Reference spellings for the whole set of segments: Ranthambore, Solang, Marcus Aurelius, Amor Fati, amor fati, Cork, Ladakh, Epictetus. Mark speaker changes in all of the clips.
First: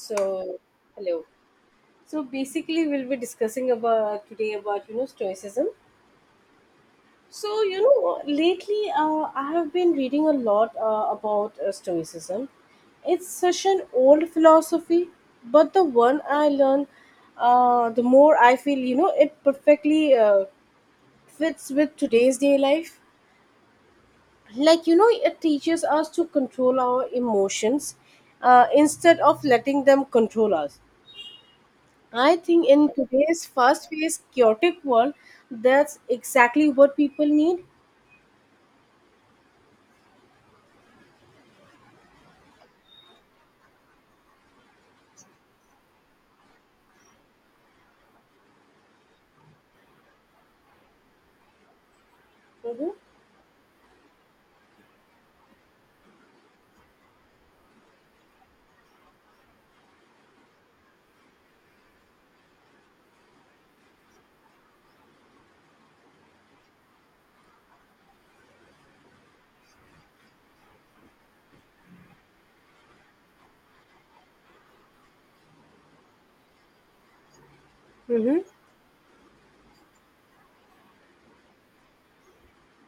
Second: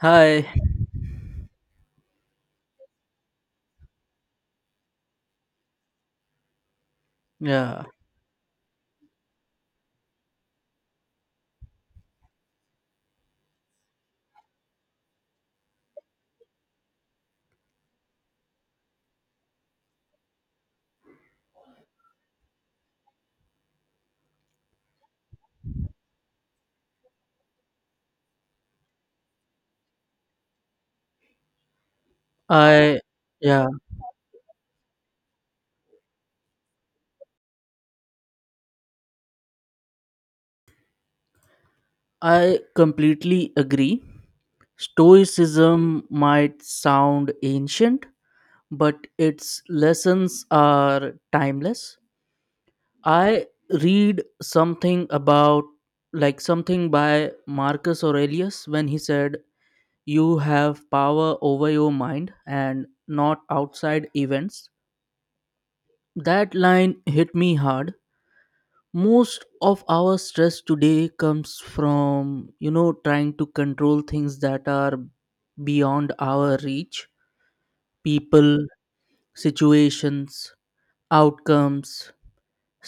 Speaker 1: Hi.
Speaker 2: hello. So basically, we'll be discussing about today about stoicism. So you
Speaker 1: Yeah.
Speaker 2: know, lately uh, I have been reading a lot about stoicism. It's such an old philosophy, but the one I learn, the more I feel it perfectly fits with today's day life. It teaches us to control our emotions instead of letting them control us. I think in
Speaker 1: I
Speaker 2: today's
Speaker 1: yeah,
Speaker 2: fast paced, chaotic world, that's exactly what people need.
Speaker 1: I completely agree. Stoicism might sound ancient, but its lessons are timeless.
Speaker 2: Mm-hmm.
Speaker 1: I read something about something by Marcus Aurelius when he said you have power over your mind and not outside events. That line hit me hard. Most of our stress today comes from trying to control things that are beyond our reach:
Speaker 2: Mm-hmm.
Speaker 1: people, situations, outcomes.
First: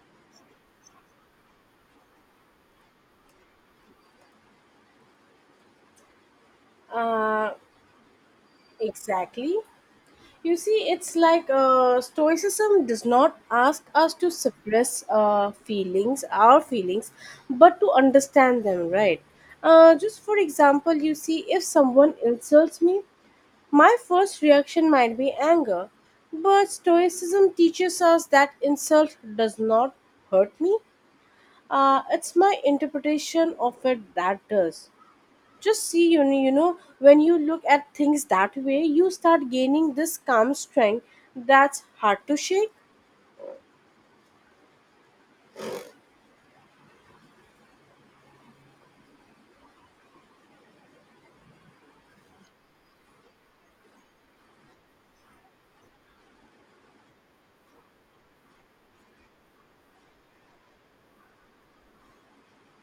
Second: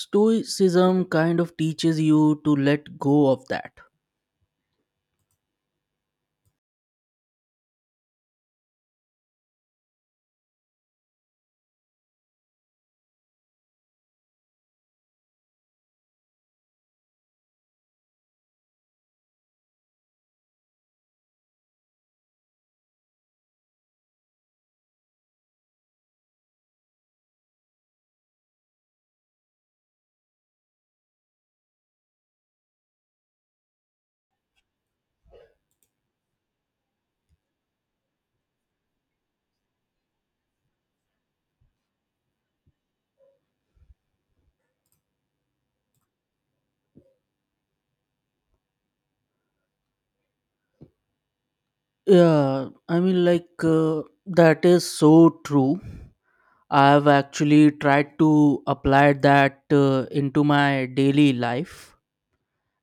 Speaker 1: Stoicism kind of teaches you to let go of that.
Speaker 2: Uh, exactly. You see, it's like Stoicism does not ask us to suppress our feelings, but to understand them, right? Just for example, you see, if someone insults me, my first reaction might be anger. But Stoicism teaches us that insult does not hurt me. It's my interpretation of it that does. Just see, when you look at things that way, you start gaining this calm strength that's hard to shake.
Speaker 1: Yeah, I mean, that is so true. I've actually tried to apply that into my daily life,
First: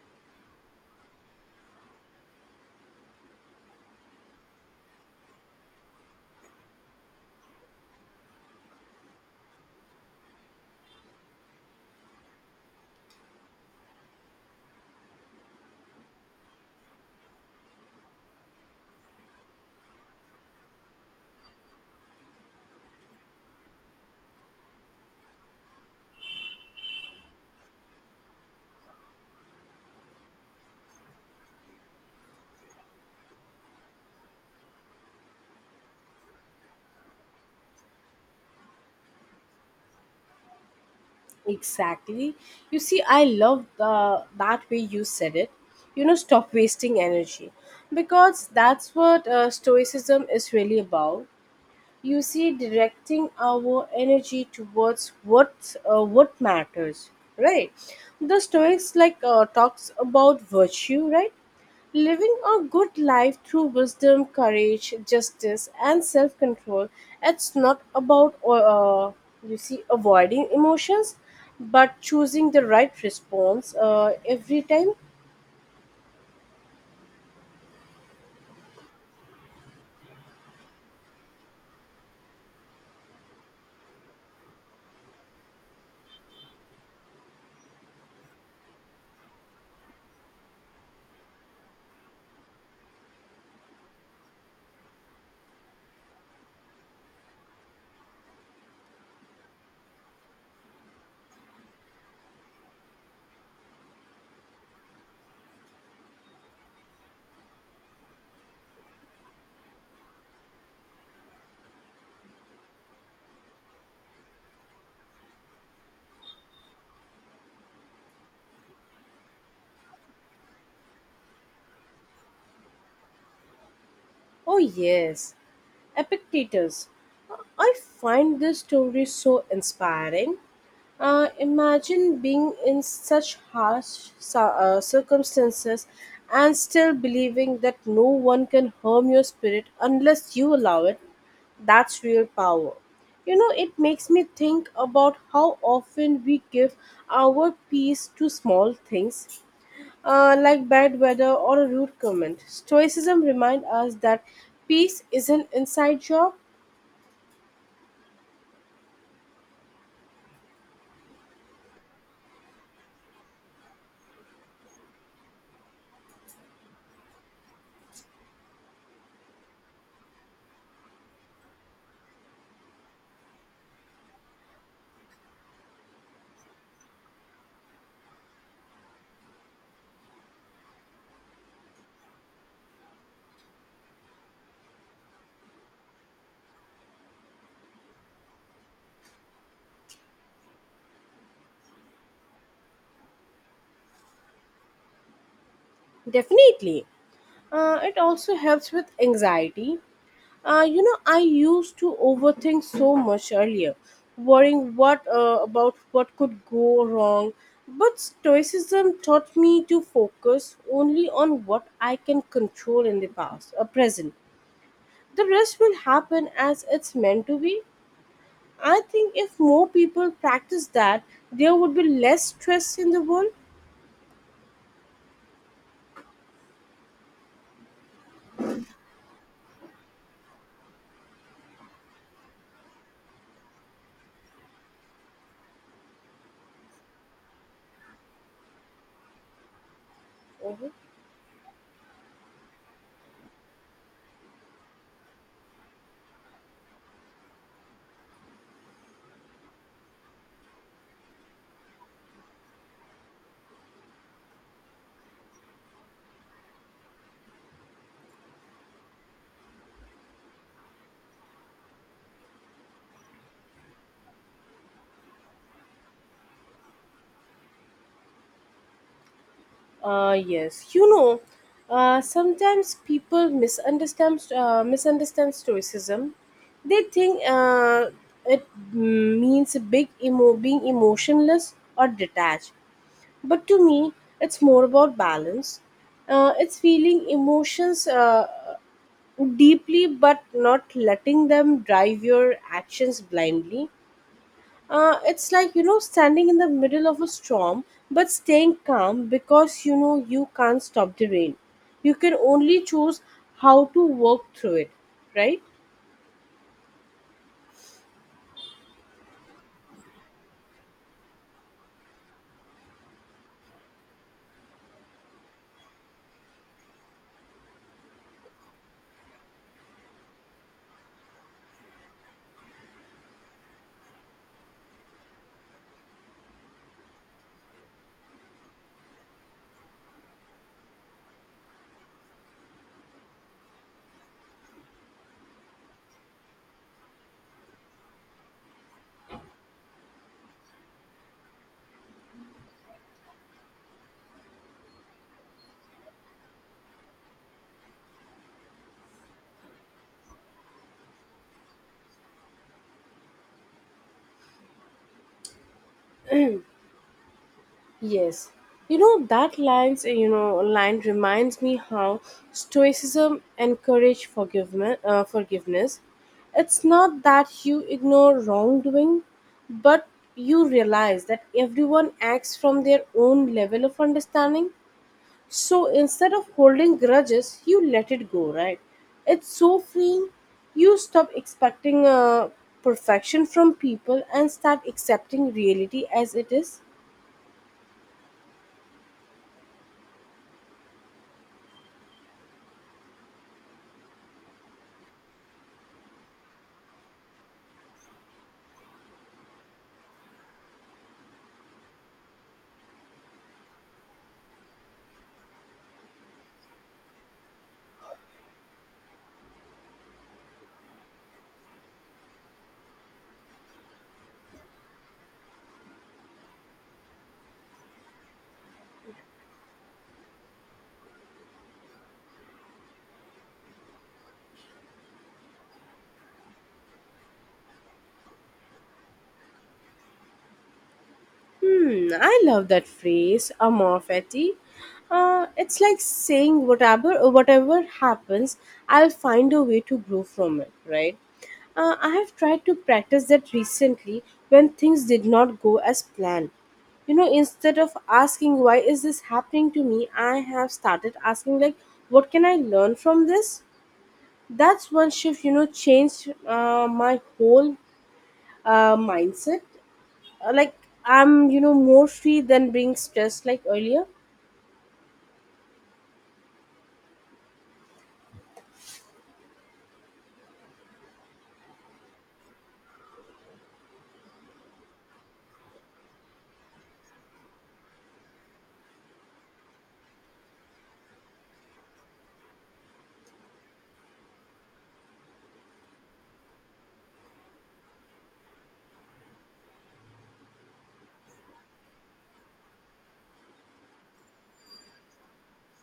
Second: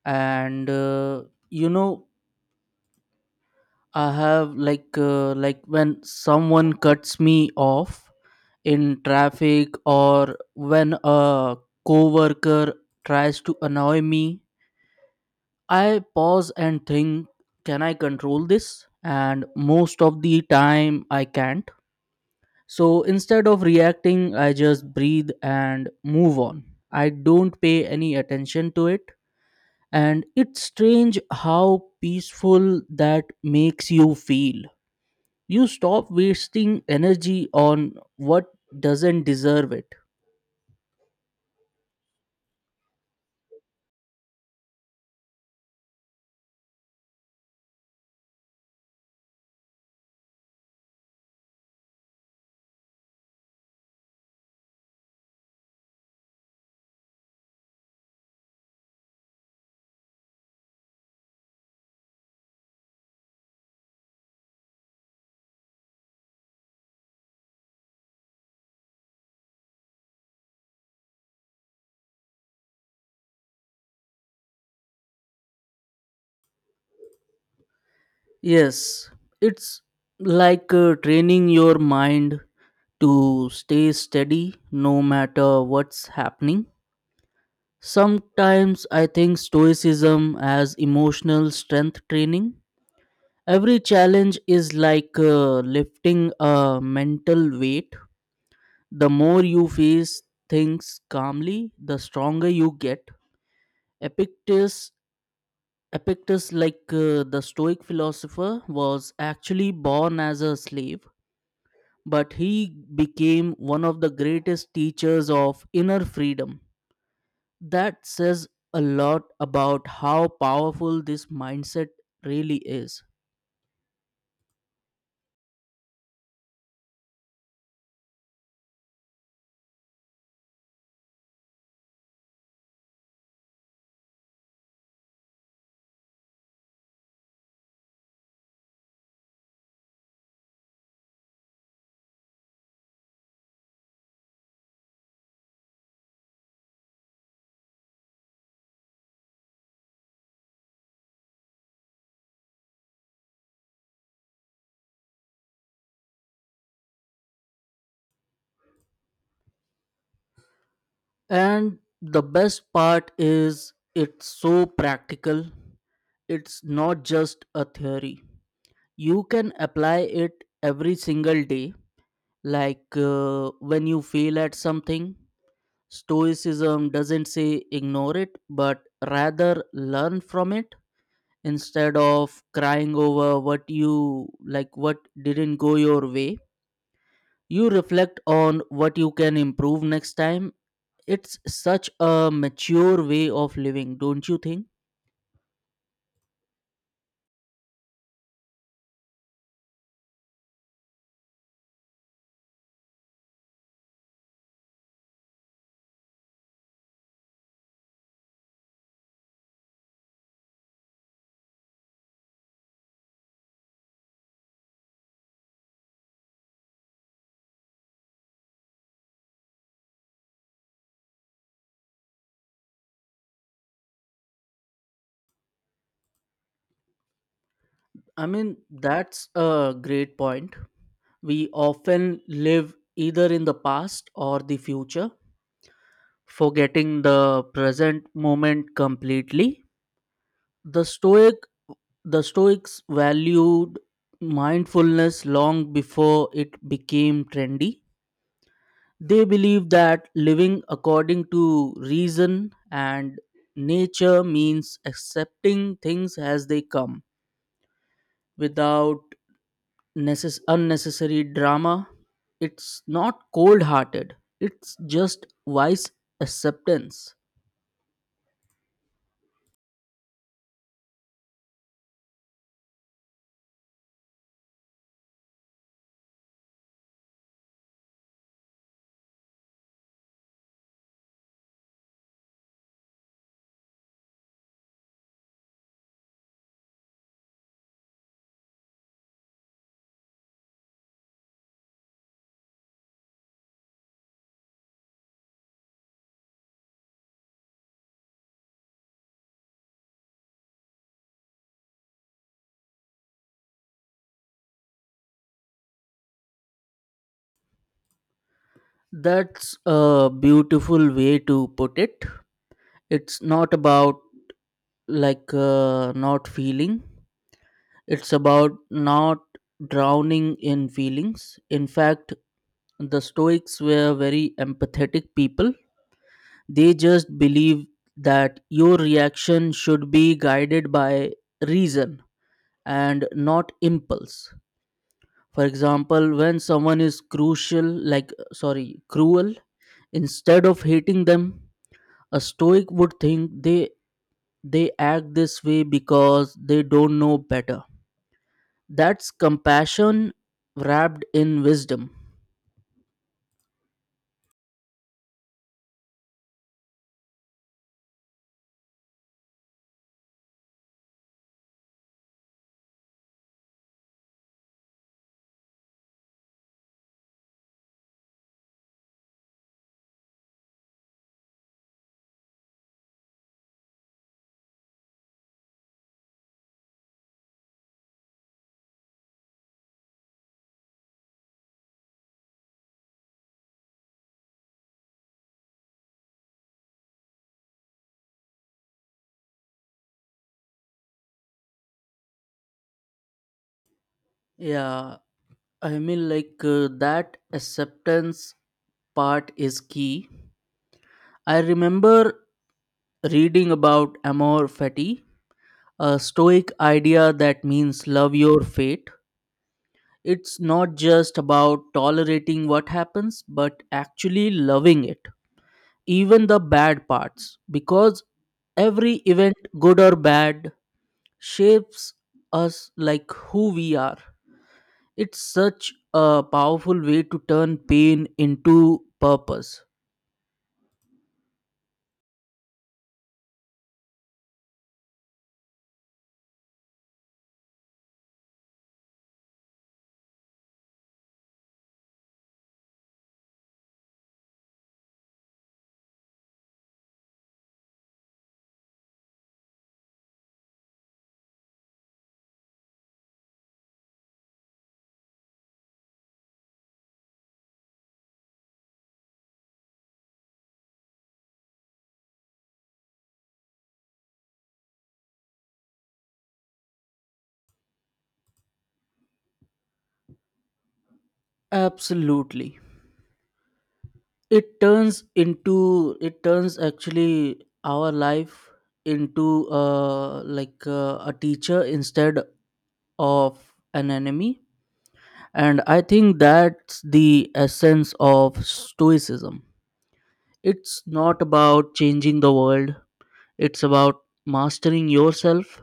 Speaker 1: and you know I have like when someone cuts me off in traffic, or when a coworker tries to annoy me, I pause and think, can I control this? And most of the time I can't. So instead of reacting, I just breathe and move on. I don't pay any attention to it. And it's strange how peaceful that makes you feel. You stop wasting energy on what doesn't deserve it.
Speaker 2: Exactly. You see, I love the that way you said it. You know, stop wasting energy, because that's what stoicism is really about. You see, directing our energy towards what matters, right? The Stoics talks about virtue, right? Living a good life through wisdom, courage, justice, and self-control. It's not about uh, you see avoiding emotions, but choosing the right response every time.
Speaker 1: Yes, it's training your mind to stay steady no matter what's happening. Sometimes I think stoicism as emotional strength training. Every challenge is lifting a mental weight. The more you face things calmly, the stronger you get. Epictetus, Epictetus, the Stoic philosopher, was actually born as a slave, but he became one of the greatest teachers of inner freedom. That says a lot about how powerful this mindset really is.
Speaker 2: Oh yes. Epictetus. I find this story so inspiring. Imagine being in such harsh circumstances and still believing that no one can harm your spirit unless you allow it. That's real power. You know, it makes me think about how often we give our peace to small things like bad weather or a rude comment. Stoicism reminds us that peace is an inside job.
Speaker 1: And the best part is it's so practical. It's not just a theory. You can apply it every single day. When you fail at something, Stoicism doesn't say ignore it, but rather learn from it. Instead of crying over what didn't go your way, you reflect on what you can improve next time. It's such a mature way of living, don't you think?
Speaker 2: Definitely. It also helps with anxiety. I used to overthink so much earlier, worrying what about what could go wrong. But Stoicism taught me to focus only on what I can control in the past, or present. The rest will happen as it's meant to be. I think if more people practice that, there would be less stress in the world.
Speaker 1: I mean, that's a great point. We often live either in the past or the future, forgetting the present moment completely.
Speaker 2: Hmm.
Speaker 1: The stoic the stoics valued mindfulness long before it became trendy. They believed that living according to reason and nature means accepting things as they come without unnecessary drama. It's not cold hearted, it's just wise acceptance.
Speaker 2: Yes, you know, sometimes people misunderstand stoicism. They think it means being emotionless or detached. But to me, it's more about balance. It's feeling emotions deeply, but not letting them drive your actions blindly. It's like, you know, standing in the middle of a storm, but staying calm because, you know, you can't stop the rain. You can only choose how to work through it, right?
Speaker 1: That's a beautiful way to put it. It's not about not feeling, it's about not drowning in feelings. In fact, the Stoics were very empathetic people. They just believe that your reaction should be guided by reason and not impulse. For example, when someone is cruel, instead of hating them, a stoic would think they act this way because they don't know better. That's compassion wrapped in wisdom.
Speaker 2: Yes. You know, that line reminds me how stoicism encourage forgiveness. It's not that you ignore wrongdoing, but you realize that everyone acts from their own level of understanding. So instead of holding grudges, you let it go, right? It's so freeing. You stop expecting perfection from people and start accepting reality as it is.
Speaker 1: Yeah, I mean, that acceptance part is key. I remember reading about Amor Fati, a stoic idea that means love your fate. It's not just about tolerating what happens, but actually loving it, even the bad parts, because every event, good or bad, shapes us like who we are. It's such a powerful way to turn pain into purpose.
Speaker 2: Hmm, I love that phrase, amor fati. It's like saying whatever happens, I'll find a way to grow from it, right? I have tried to practice that recently when things did not go as planned. You know, instead of asking why is this happening to me, I have started asking like, what can I learn from this? That's one shift. You know, changed my whole mindset uh, like I'm more free than being stressed like earlier.
Speaker 1: Absolutely. It turns into it turns actually our life into a teacher instead of an enemy. And I think that's the essence of stoicism. It's not about changing the world, it's about mastering yourself.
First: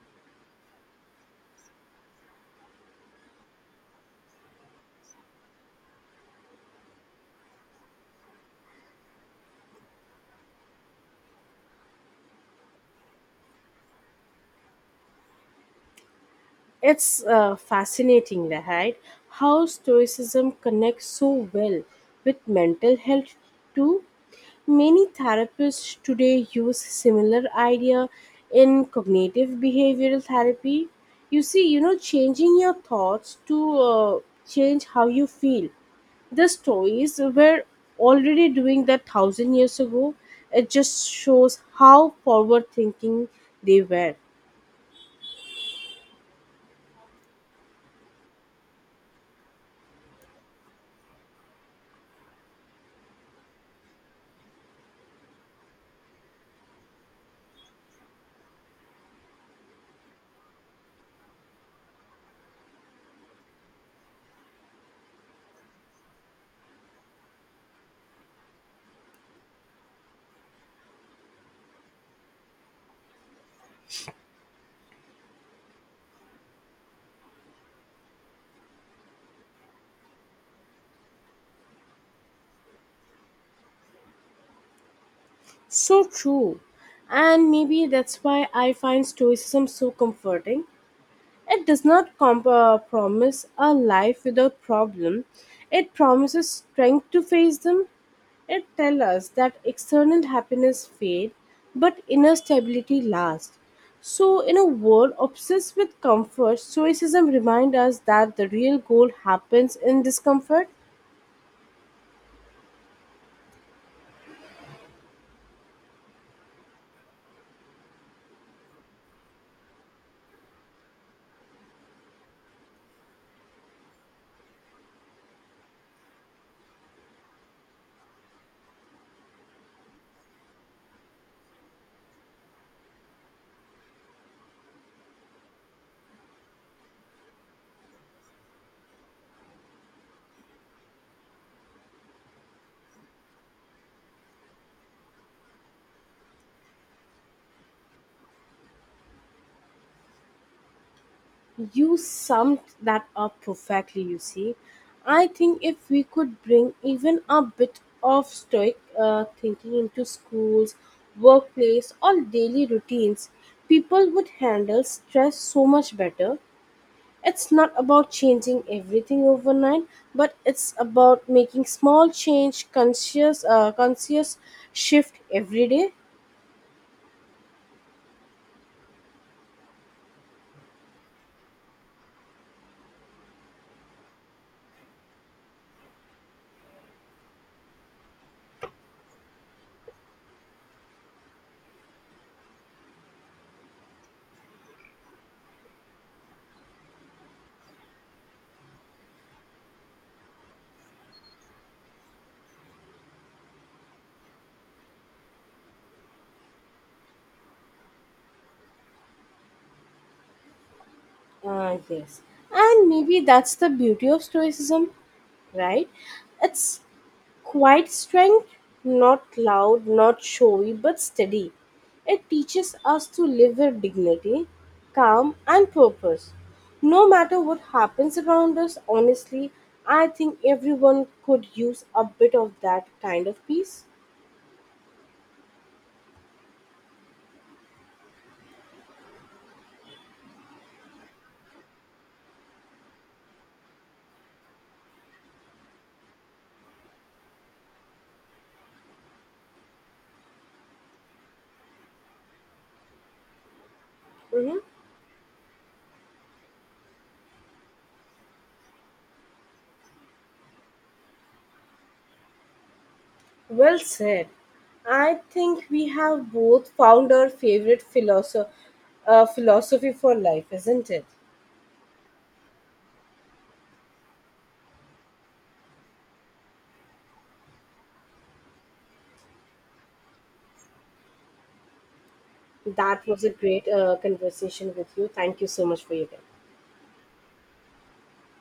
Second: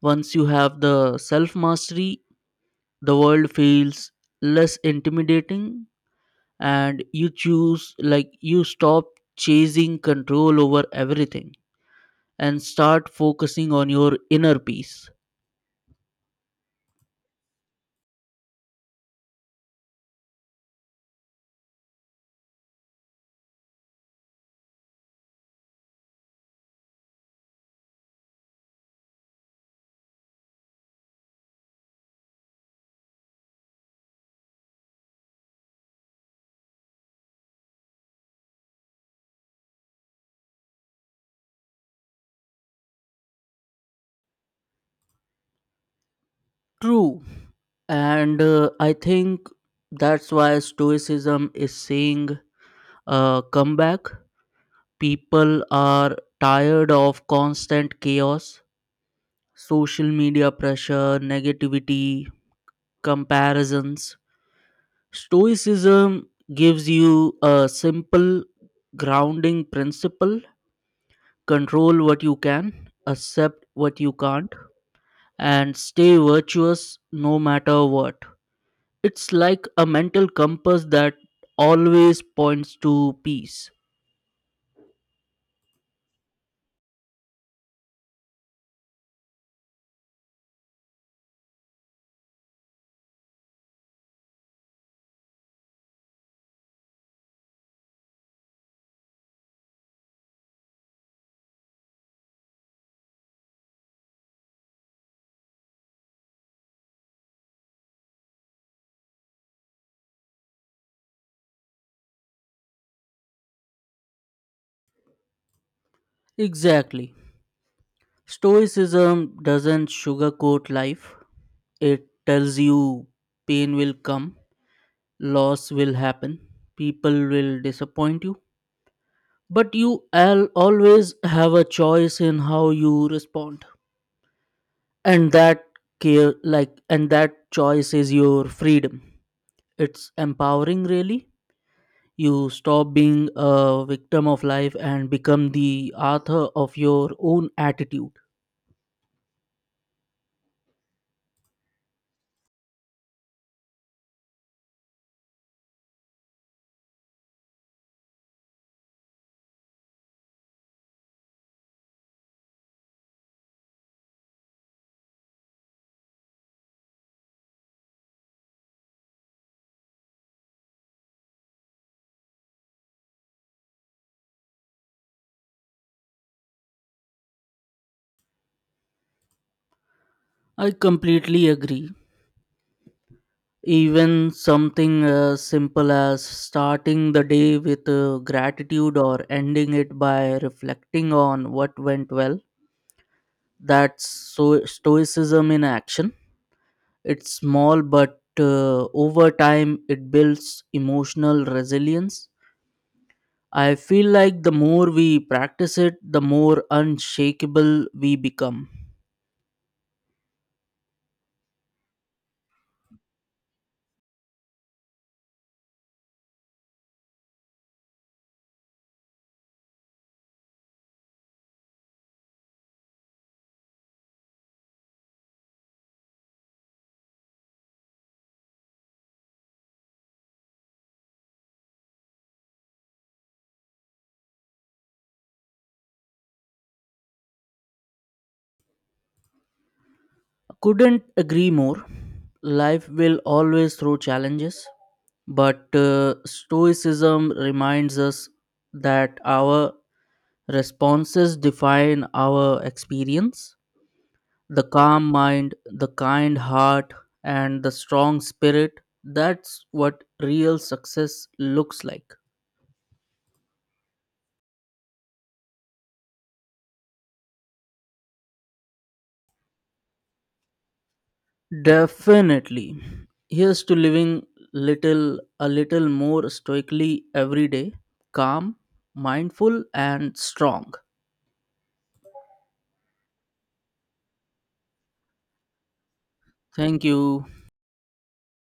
Speaker 1: Once you have the self mastery, the world feels less intimidating, and you choose like you stop chasing control over everything and start focusing on your inner peace.
Speaker 2: It's fascinating, right? How Stoicism connects so well with mental health too. Many therapists today use similar idea in cognitive behavioral therapy. You see, you know, changing your thoughts to change how you feel. The Stoics were already doing that thousand years ago. It just shows how forward thinking they were.
Speaker 1: True. And I think that's why stoicism is saying, come back. People are tired of constant chaos, social media pressure, negativity, comparisons. Stoicism gives you a simple grounding principle: control what you can, accept what you can't, and stay virtuous no matter what. It's like a mental compass that always points to peace.
Speaker 2: So true. And maybe that's why I find Stoicism so comforting. It does not com promise a life without problem, it promises strength to face them. It tells us that external happiness fades, but inner stability lasts. So, in a world obsessed with comfort, Stoicism reminds us that the real goal happens in discomfort.
Speaker 1: Exactly. Stoicism doesn't sugarcoat life, it tells you pain will come, loss will happen, people will disappoint you, but you always have a choice in how you respond. And that care like and that choice is your freedom. It's empowering, really. You stop being a victim of life and become the author of your own attitude.
Speaker 2: You summed that up perfectly, you see. I think if we could bring even a bit of stoic thinking into schools, workplace, or daily routines, people would handle stress so much better. It's not about changing everything overnight, but it's about making small change, conscious shift every day.
Speaker 1: I completely agree. Even something as simple as starting the day with gratitude, or ending it by reflecting on what went well, that's so stoicism in action. It's small, but over time it builds emotional resilience. I feel like the more we practice it, the more unshakable we become.
Speaker 2: Yes. And maybe that's the beauty of stoicism, right? It's quiet strength, not loud, not showy, but steady. It teaches us to live with dignity, calm, and purpose. No matter what happens around us, honestly, I think everyone could use a bit of that kind of peace.
Speaker 1: Couldn't agree more. Life will always throw challenges, but Stoicism reminds us that our responses define our experience.
Speaker 2: Hmm.
Speaker 1: The calm mind, the kind heart, and the strong spirit, that's what real success looks like.
Speaker 2: Well said. I think we have both found our favorite philosophy for life, isn't it?
Speaker 1: Definitely. Here's to living little a little more stoically every day, calm, mindful and strong.
Speaker 2: That was a great conversation with you. Thank you so much for your time.
Speaker 1: Thank you.